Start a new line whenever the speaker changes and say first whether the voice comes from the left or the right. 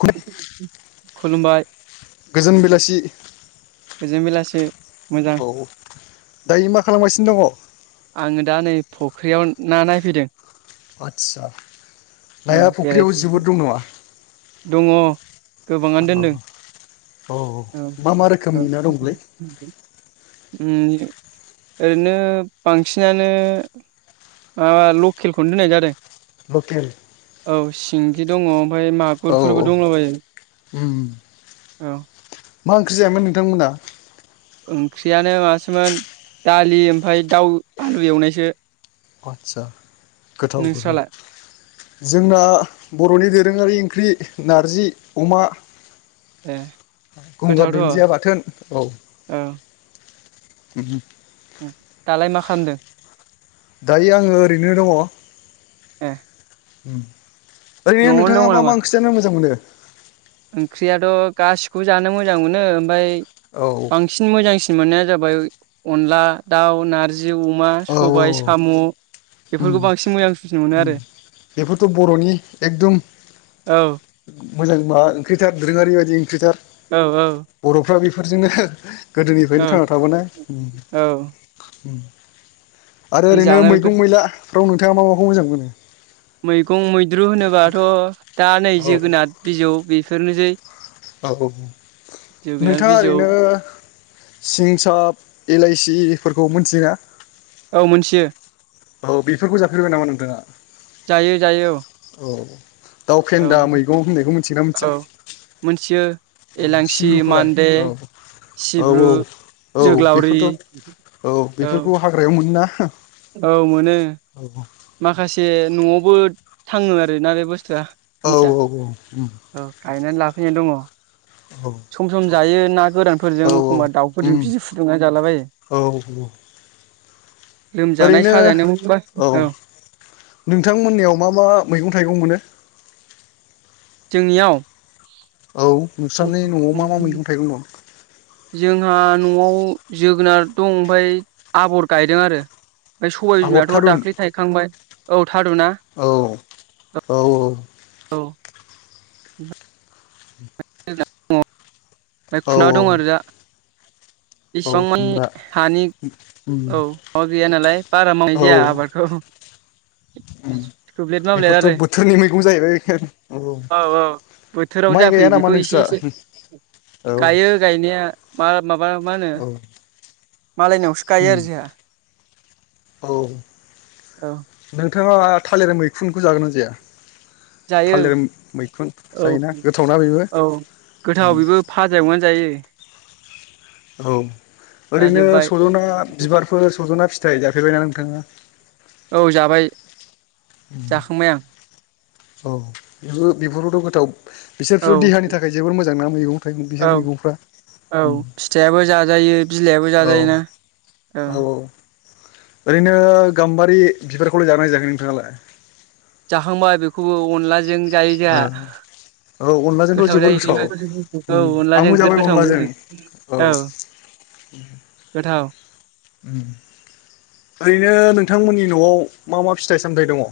left: खुब
right: खुलुमबाय
left: गोजोन बेलासि
right: बेजों बेलासे
left: औ दायो मा खालामगासिनो दंङ
right: फख्रियाव ना नायफैदों
left: आदसा नाया फुख्रियाव जोबोद दं नामा?
right: दंङ गोबांङानो दोनदों।
left: औ मा मा
right: औ
left: रोखोमनि ना दंलै
right: ओरैनो बांसिनानो माबा लकेलखौनो दोननाय जादों।
left: लकेल।
right: औ सिंगि दंङ ओमफ्राय
left: औ
right: मागुरफोरबो
left: औ
right: दंबायो
left: उम
right: औ
left: मा ओंख्रि जायामोन नोंथांमोना?
right: ओंख्रियानो मासोमोन दालि ओमफफ्राय दाउ आलु एवनायसो
left: आदचा गोथाव गोथाव
right: नोंस्रालाय
left: जोंना बर'नि दोरोंङारि ओंख्रि नारजि अमा
right: ए
left: गंगार
right: गोथावथ' औ
left: दुन्दिया बाथोन औ । ओम।
right: दालाय मा खालामदों?
left: दायो आंङो ओरैनो दङ
right: आ
left: ओरैनो नोंथांङा मा मा ओंख्रिथानो मोजां मोनो
right: ओंख्रियाथ' गासिखौबो जानो मोजां मोनो ओमफ्राय
left: औ
right: बांसिन मोजांसिन सि मोननाया जाबाय अनला दाउ नारजि अमा
left: औ
right: सबाय
left: औ
right: साम'
left: उम
right: बेफोरखौ बांसिन मोजांं सुजिनो मोनो आरो
left: बेफोरथ' बर'नि एकदम
right: औ
left: मोजां माबा दोरों आरि बायदि ओंख्रि थार
right: औ औ।
left: बेफोरजोंनो
right: औ
left: गोदोनिफ्रायनो थांना थाबोनोनाय
right: औ
left: । आरो
right: बे
left: ओरैनो
right: जानो
left: मैगं मैलाफ्राव नोंथांङा मा माखौ मोजां मोनो
right: मैगं मैद्रु होनोबाथ' दा नै
left: औ
right: जोगोनार बिजौ बेफोरनोसै
left: औ।
right: जोगोनार
left: नोंथांङा
right: बिजौ
left: ओरैनो सिंसाब इलाइसि फोरखौ मोनथि या ।
right: औ मोनथियो
left: औ बेफोरखौ जाफेरबाय नामा नोंथांङा
right: जायो जायो
left: औ दाउ
right: औ
left: फेन्दा मैगं होननायखौ मिथियोना मिथिया
right: औ मोनथियो
left: औ
right: एलांसि
left: सिब्रुखौलाय
right: मान्दे
left: औ औ
right: सिब्रु
left: औ । औ
right: जोग्लावरि
left: बेफोरथ' औ बेफोरखौ हाग्रायाव मोनो ना ।
right: औ मोनो। माखासे न'आवबो थाङो आरोना बेबोस युवा
left: औ
right: दिन्थिया
left: औ
right: औ गायनानै लाफैनाय दङ' ।
left: औ।
right: जायो ना गोरानफोरजों एखमबा दाउफोरजों बिजि फुदुंनानै जालाबायो ।
left: औ औ
right: लोमजानाय
left: ओरैनो
right: साजानायावबा औ।
left: नोंथांमोननियाव मा मा मैगं थाइगं मोनो?
right: जोंनियाव?
left: औ नोंस्रानि न'आव मा मा मैगं थाइगं दं
right: जोंहा न'आव जोगोनार दं ओमफ्राय आबर गायदों आरो । ओमफ्राय सबाय
left: आगर
right: बिमायाथ'
left: थारुन
right: दाख्लै थायखांबाय औ थारुना
left: औ औ
right: औ [unintelligible]
left: औ
right: खुना दं ओरैजा,
left: [unintelligible]
right: बेसेबां मोन,
left: खुमब्रा
right: हानि
left: उम
right: औ मा गैया नालाय बारा मावनाय जाया आबादखौ,
left: ओम
right: थोब्लेद माब्लेद
left: बेफोरथ'
right: आरो
left: बोथोरनि मैगं जाहैबाय औ
right: बोथोराव
left: माइ गया
right: जाफैयो
left: नामा नों
right: [unintelligible] गायो गायनाया मा माबा मा होनो,
left: औ
right: मालायनावसो गायो
left: उम
right: आरो जोंहा,
left: औ
right: औ
left: नोंथाङा थालिर मैखुनखौ जागोन ना जाया?
right: जायो
left: थालिर मैखुन जायोना गोथावना बेबो,
right: गोथावाव बेबो फाजि एनानै जायो।
left: औ ओरैनो
right: जाजोब्बाय
left: सज'ना बिबारफोर सज'ना फि फिथाइ जाफेरबायना नोंथाङा?
right: औ जाबाय जाखांबाय आं
left: औ बेबो बेफोरबोथ' गोथाव
right: औ
left: बिसोरथ' देहानि थाखाय जोबोर मोजां ना मैगं थाइगं
right: औ
left: बिसोर मैगंफ्रा,
right: औ फिथाइयाबो जाजायो बिलाइआबो जाजायोना?
left: औ औ ओरैनो गाम्बारि बिबारखौलाय जानाय जायाखै नोंथाङालाय,
right: जाखांबाय बेखौबो अनलाजों जायो जोंहा,
left: औ अनलाजोंथ'
right: गोथाव
left: जोबोर
right: जायो बेबो औ
left: उम
right: अनलाजों
left: आंबो
right: गोद
left: जाबाय
right: गोथाव
left: अनलाजों
right: मोनो औ गोथाव,
left: ओम ओरैनो नों नोंथांमोननि न'आव मा मा फिथाइ सामथाइ दङ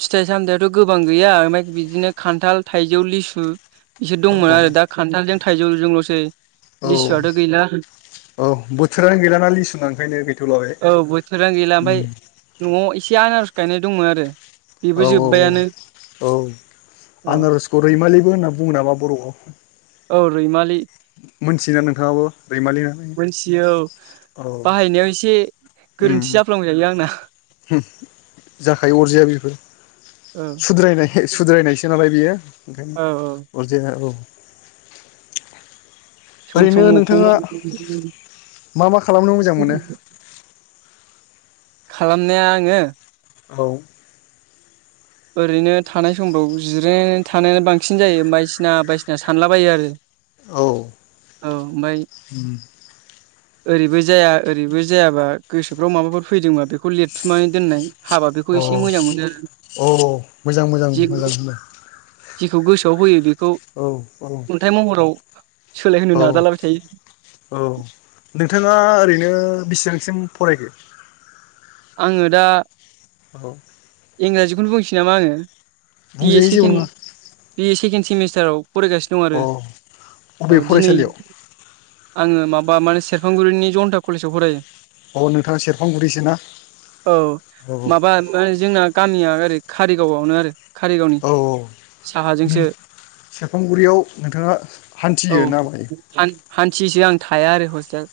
right: फिथाइ सामथायाइाथ' गोबां गैया ओमफ्राय बिदिनो खान्था, थाइजौ, लिसु, बिसोर
left: औ
right: दंमोन आरो दा खान्थालजों थाइजौजोंल'सै लिसुआथ' गैला
left: औ बोथोरानो गैलााना लिसु ओंखायनो गैथ'लाबे
right: औ बोथोरानो गैला ओमफ्राय
left: ओम
right: न'आव एसे आनारज गायनाय दंमोन आरो बेबो
left: औ औ औ
right: जोब्बायानो
left: औ
right: औ
left: आनारसखौ रैमालिबो होनना बुङो नामा बर'आव?
right: औ रैमालि
left: मोनथियोना नोंथाङाबो? रैमालि होननानै
right: मोनथियो औ
left: औ
right: बाहायनायाव एसे गोरोन्थि जाफ्लांथायो आंना,
left: हो जाखायो अरजाया बेफोर
right: औ
left: सुद्रायनाय सुद्रायनायसो नालाय बेयो ओंखायनो
right: औ औ
left: अरजाया औ
right: सम
left: ओरैनो
right: समखौ
left: नोंथाङा मा मा खालामनो मोजां मोनो?
right: खालामनाया आङो।
left: औ
right: ओरैनो थानाय समफ्राव जिरायनानै थानायानो बांसिन जायो बायदिसिना बायसिना सानलाबायो आरो
left: औ
right: औ ओमफ्राय
left: उम
right: ओरैबो जाया ओरैबो जायाबा गोसोफ्राव माबाफोर फैदोंबा बेखौ लिरथुमनानै दोननाय, हाबा बेखौ एसे मोजां मोनो
left: औ औ मोजां मोजां मोजां होनो
right: जिखौ गोसोआव फैयो बेखौ
left: औ
right: खन्थाइ महराव, सोलायहोनो
left: औ
right: नाजालाबाय थायो
left: औ नोंथाङा ओरैनो, बेसेबांसिम फरायखो?
right: आङो दा
left: औ।
right: इंराजिखौनो बुंसै नामा आङो बि ए
left: बुंजायो जेबो
right: सेकेण्ड
left: नङा
right: बि ए सेकेणड सेमिस्टाराव फरायगासिनो दं
left: अ
right: आरो
left: बबे
right: औ दिनै
left: फरायसालियाव
right: आङो माबा माने सेरफांगुरिनि जन्था कलेजाव फरायो।
left: औ नोंथांङा सेर सेरफांगुरिसो ना
right: औ माबा म जोंना गामिया ओरै कारिगावआवनो आरो। कारिगावनि
left: औ नों
right: साहाजोंसो
left: सेरफांगुरियाव नोंथाङा हान्थियो ना बायो
right: थियोसो आं थाया आरो हस्टेल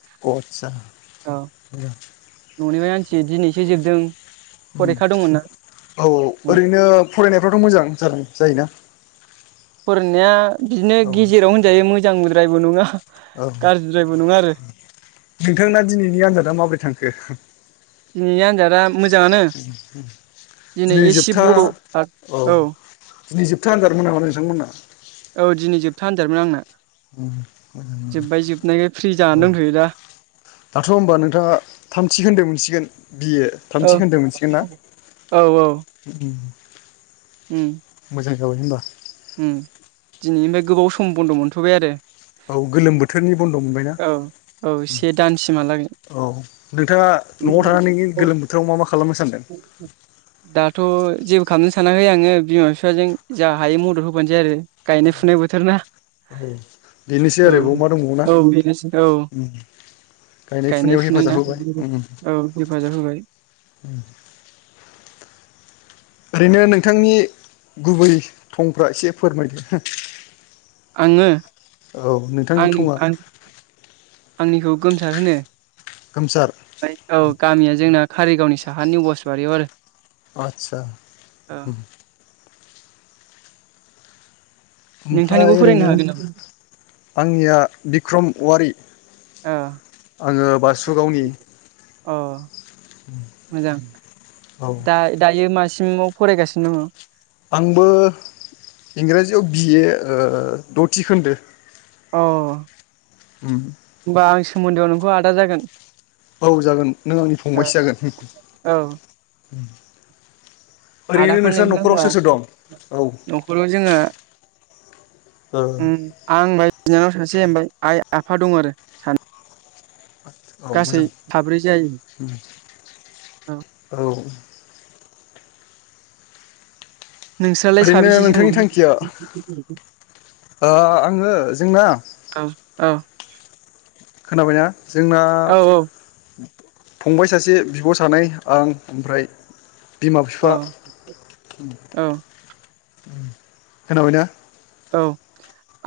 right: औ न'निफ्राय आं दिनैसो जोबदों। दंमोन ना
left: औ औ ओरैनो फरायनायफ्राथ' मोजां जादों जायोना
right: फरायनाया बिदिनो
left: औ
right: गेजेराव होनजायो मोजां बुद्रायबो नङा।
left: औ
right: गाज्रिद्रायबो नङा आरो
left: नोंथांना दिनैनि आनजादा माबोरै थांखो?
right: दिनैनि आन्जादा मोजाङानो। दिनै एसे बड' औ
left: दिनै जोबथा आजार मोन नामा नोंथांमोना?
right: था आनजादमोन आंना। जोब्बाय जोबनायखाय फ्रि
left: औ।
right: जानानै दंथ'यो दा
left: दाथ' होमबा नोंथाङा थामथिखोन्दो मोनसिगोन? बि ए
right: औ
left: थामथि खोन्दो मोनसिगोन ना?
right: औ औ उम।
left: औ होमबा
right: उम दिनैनिफ्राय गोबाव सम बन्द' मोनथ'बाय आरो।
left: औ गोलोम बोथोरनि बन्द' मोनबायना?
right: औ औ से दानसिमहालागै
left: औ नोंथाङा न'आव थानानै गोलोम बोथोराव मा मा खालामनो सानदों?
right: दाथ' जेबो खालामनो सानाखै आङो बिमा बिफाजों जा हायो मद होफानोसै आरो गायनाय फुनाय बोथोर ना।
left: औ बेनोसै
right: औ
left: आरोबाव मा दंबावो ना।
right: औ बेनोसै औ
left: गायनाय फुनायाव
right: फुनाय ना
left: हेफाजाब होबाय, उम।
right: औ हेफाजाब होबाय
left: [unintelligible] ओरैनो नोंथांनि गुबै थंफ्रा एसे फोरमायदो
right: आङो आं
left: औ नोंथांनि
right: आन
left: थङा
right: आन आंनिखौ गोमसार होनो
left: खोमसार
right: ओफ्राय औ गामिया जोंना कारिगावनि साहानि बसबारियाव आरो।
left: आतचा।
right: औ नोंथांनिखौ
left: ओमफ्राय
right: फोरोंनो
left: ओरैनो
right: हागोन नामा
left: आंनिया बिक्रम औवारि।
right: औ
left: आङो बासुगावनि।
right: अ मोजां
left: औ
right: दा दायो मासे फुंआव फरायगासिनो दङ।
left: आंबो इंराजियाव बिए ओ। दथि खोन्दो
right: अ।
left: ओम।
right: आं सोमोन्दोआव नोंखौ आदा जागोन।
left: औ जागोन नों आंनि फंबायसो जागोन।
right: औ
left: ओरैनो
right: आदाखौनो
left: नोंस्रा
right: लिंनोसै
left: न'खराव
right: होनबा
left: सोर सोर दं? औ
right: ओ आं [unintelligible] बिनानाव सासे आइ आफा दं आरो सानै
left: औ
right: गासै
left: मोजां
right: साब्रै जायो। औ। नोंस्रालाय
left: ओरैनो
right: साबेसेसो
left: नोंथांनि
right: दङ?
left: थांखिया ओ आङो जोंना?
right: ओ।
left: खोनाबायना जोंना फंबाय सासे बिब' सानै आं ओमफ्राय बिमा बिफा ओम
right: औ
left: ओम खोनाबायना?
right: औ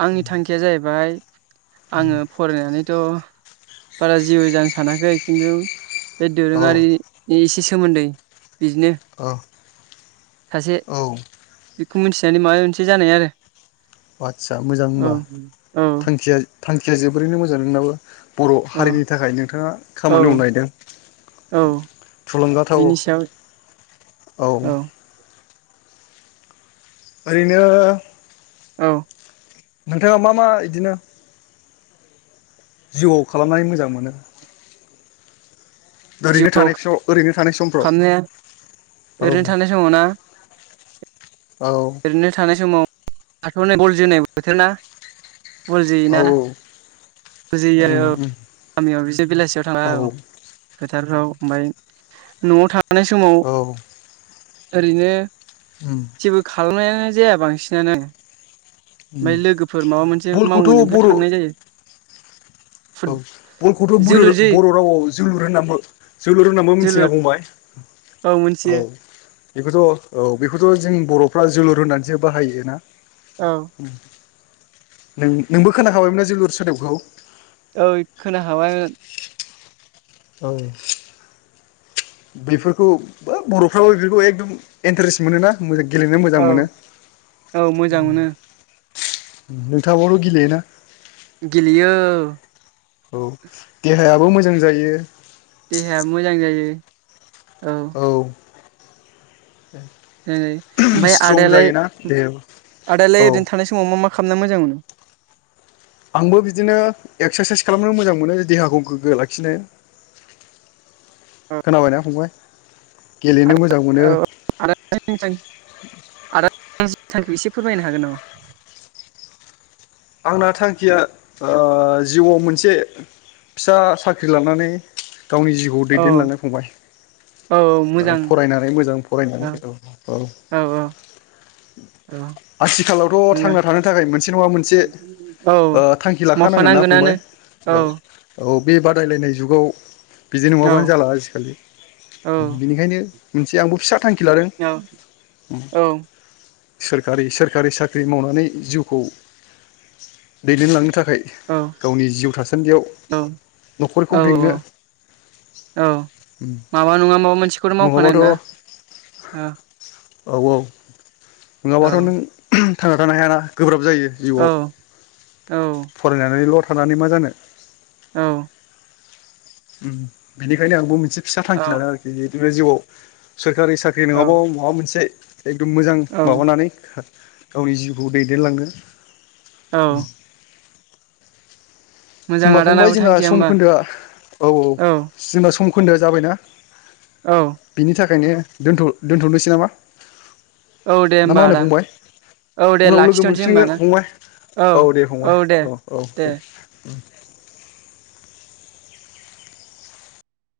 right: आंनि थांखिया जाहैबाय। आङो फरायनानैथ' बारा जेबो जानो सानाखै खिन्थु बे
left: औ
right: दोरोङारि‌‌ इ‌ एसे सोमोन्दै बिदिनो
left: औ
right: सासे
left: औ
right: खौ मिन्थिनानै‌ माबा मोनसे जानाय आरो
left: आदसा मोजां
right: औ
left: होनबा
right: औ
left: थांखिया थांखिया जोबोरैनो मोजां नोंनाबो बर'
right: औ
left: हारिनि थाखाय नोंथाङा
right: औ
left: खामानि मावनो‌
right: औ
left: नागिदों‌ थुलुंगाथाव
right: बिनि
left: औ
right: सायाव
left: औ‌
right: औ
left: ओरैनो
right: औ
left: नोंथाङा मा मा इदिनो? जिउआव खालामनाय मोजां मोनो ओरैनो
right: जिउआव
left: थानाय फिसाव ओरैनो थानाय समफ्राव
right: खालामनाया
left: औ
right: ओरैनो थानाय समाव ना
left: औ
right: ओरैनो थानाय समाव हाथ'नाय बल जोनाय बोथोर ना बल जोयो
left: औ
right: ना फुजियो [unintelligible]
left: उम
right: औ
left: उम
right: गामियाव बेलासियाव थाङा औ हासारफ्राव ओमफ्राय न'आव थानाय समाव
left: औ
right: ओरैनो
left: उम
right: जेबो खालामनायानो जाया बांसिनानो
left: उम
right: ओमफफ्राय लोगोफोर माबा मोनसे
left: बलखौथ'
right: मावो लेंबा‌
left: बर'
right: थांनाय जायो फुट
left: औ बलखौथ'
right: जोलुर जि
left: बर'बर' रावाव जोलुर होननाबो जोलुर होननाबो मिन्थियो
right: जोलुर
left: ना फंबाय? [inaudible]
right: औ मोन्थियो।
left: बेखौथ' औ बेखौथ' जों बर'फ्रा जोलुर होननानैसो बाहायो ना?
right: औ
left: नों नोंबो खोनाखाबायमोनना जोलुर सोदोबखौ?
right: ओय खोना हाबाय
left: औ बेफोरखौ -ब बर'फ्राबो बेफोरखौ एकदम इन्टारेस्ट मोन ना मो गेलेनो मोजां
right: औ
left: मोनो
right: औ मोजां मोनो
left: नोंथाङाबोथ' गेलेयोना?
right: गेलयो।
left: औ देहायाबो मोजां जायो
right: देहायाबो‌ मोजां जायो।
left: औ
right: ओम ओमफ्राय
left: स्ट्रं
right: आदायालाय
left: जायोना देहायाबो
right: आदायालाय
left: औ
right: ओरैनो थानाय समाव मा मा खालामना मोजां मोनो
left: आंबो बिदिनो एक्सारसाइस खालामनो मोजां मोनो देहाखौ गोग्गो लाखिनो
right: औ
left: खोनाबायना फंबाय गेलेनो मोजां मोनो
right: आदा औ आदानि आदा [unintelligible] एसे फोरमायनो हागोन नामा
left: आंना थांखिया ओ जिउआव मोनसे फिसा साख्रि लानानै गावनि जिउखौ
right: औ
left: दैदेनलांनो फंबाय।
right: औ
left: ओ
right: मोजां
left: फरायनानै मोजां फरायनानै औ औ
right: औ
left: आथिखालावथ'
right: मोजां
left: थांना थानो थाखाय मोनसे नङा मोनसे
right: औ
left: ओ थांखि लाखानांगोन ना फंबाय
right: मावफानांगोनानो औ
left: ओ औ बे बादायलायनाय जुगाव बिदिनो
right: औ
left: नङाबानो जाला आजिखालि बिनिखायनो मोनसे आंबो फिसा थांखि लादों
right: औ औ।
left: सोरखारि सोरखारि साख्रि मावनानै जिउखौ दैदेनलांनो था खाय
right: औ
left: गावनि जिउ थासान्दियाव
right: औ औ
left: न'खरखौ बेंनो
right: औ माबा नङा माबा मोनसेखौनो' मावखानांगौ
left: नङाबाथ'
right: ना औ।
left: औ औ
right: औ
left: नङाबाथ' नों थांना थानो हायाना गोब्राब जायो
right: औ
left: जिउआव।
right: औ।
left: नैल' थानानै मा जानो।
right: औ।
left: ओम बेनिखायनो आंबो मोनसे फिसा थांखि लादों आरोखि जिहुथे बे जिउआव सोर सोरकारि साख्रि
right: औ
left: नङाबो माबा मोनसे एकदम मोजां माबानानै गावनि जिउखौ दैदेनलांनो।
right: औ। मोजां
left: होमबा फंबाय
right: आदानाबो
left: जोंना
right: थांखिया
left: सम
right: होमबा
left: खोन्दोआ औ औ जोंना सम खोन्दोआ जाबायना?
right: औ।
left: बेखायनो दोनथ' दोनथ'नोसै नामा?
right: औ
left: ना मा
right: देहोमबा
left: होनो
right: आदा।
left: फंबाय
right: औ दे
left: उनाव लोगो
right: लाखिथ'नोसै होमबा
left: मोनफिनगोन
right: ना
left: फंबाय औ दे फंबाय औ औ दे। [inaudible]